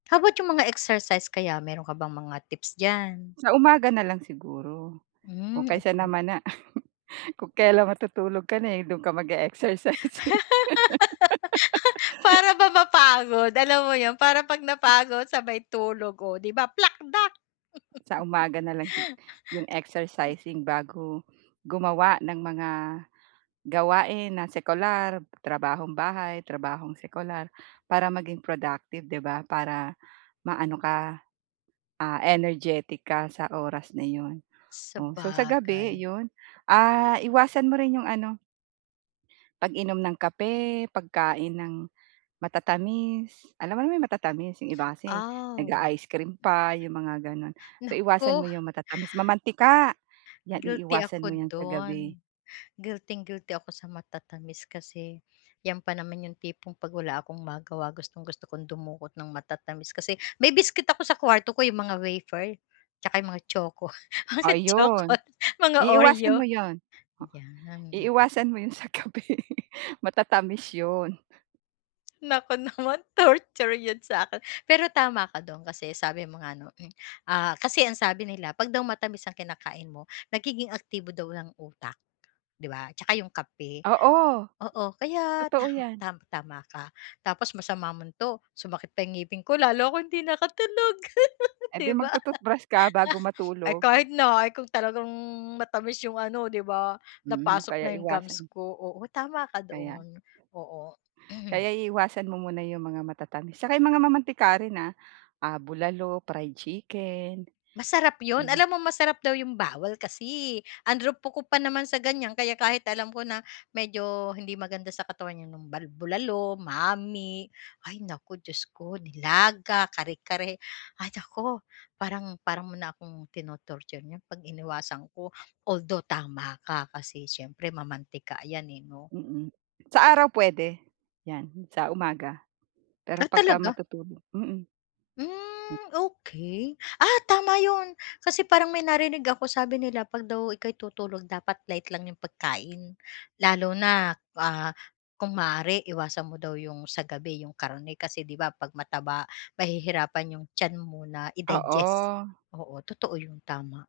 How about yung mga exercise kaya, meron ka bang mga tips diyan? Sa umaga na lang siguro o Hmm, kaysa okey. naman na kung kelan matutulog ka na, eh, do'n ka mag-e-exercise. Para ba mapagod, alam mo yun? Para pag Hmm. napagod sabay tulog, o 'di ba plak dak! Sa umaga na lang sig yung exercising bago gumawa ng mga gawain na sekular, trabahong bahay, trabahong sekular, para maging productive, di ba? Para maano ka, ah, energetic ka sa oras na yun. O so, sa gabi Sabagay. yun, ah, iwasan mo rin yung ano pag-inom ng kape, pagkain ng matatamis. Alam mo naman 'yong matatamis, 'yong iba kasi Aw. nag-a-ice cream pa 'yong mga gano'n. So iwasan mo Naku. 'yong matatamis, mamantika 'yan Guilty iiwasan ako mo 'yan sa gabi. dun. Guilting guilty ako sa matatamis, kasi yan pa naman yung tipong pag wala akong magawa gustong-gusto kong dumukot ng matatamis. Kasi may biskwit ako sa kwarto ko, yung mga wafer, tsaka yung mga choco, O choco, yun, mga Oreo. iiwasan mo yun. O, Ayan, mhm. iiwasan mo yun sa gabi. Matatamis yun. Naku naman torture yun sa'kin. Pero tama ka dun kasi sabi mo nga 'no, hmm, ah, kasi ang sabi nila pag daw matamis ang kinakain mo, nagiging aktibo daw ang utak, di ba, tsaka yung kape. Oo, Oo, kaya ta totoo yan. ta tama ka. Tapos masama mon 'to sumakit pa yung ngipin ko, lalo akong hindi nakatulog, Eh 'di di ba? mag-to-toothbrush ka bago Ay matulog. kahit na ay kung talagang matamis yung ano, 'di ba, Hmm, napasok kaya na yung gums iwasan. ko. Oo tama ka Kaya. doon, oo. Kaya iiwasan mo muna yung mga matatamis, saka yung mga mamantika rin, ah. Ah, bulalo, fried chicken. Masarap 'yon. Hmm. Alam mo masarap daw yung bawal kasi, eh. Ang rupok ko pa naman sa ganyan, kaya kahit alam ko na medyo hindi maganda sa katawan yan yung bal bulalo, mami ay naku Diyos ko. Nilaga, kare-kare, ay naku parang parang mo na akong tino-torture niyan pag iniwasan ko. Although tama ka kasi syempre mamantika yan, eh, 'no? Mm. Sa araw puwede, yan sa umaga. Pero Ah pagka talaga? matutulog mm. Hmm. Hmm okey. Ah, tama yun, kasi parang may narinig ako sabi nila pag daw ika'y tutulog dapat light lang 'yong pagkain. Lalo na, ah, kung maaari iwasan mo daw 'yong sa gabi 'yong karne kasi, 'di ba, 'pag mataba mahihirapan 'yong tiyan mo na i-digest. Oo. Oo, totoo 'yon tama.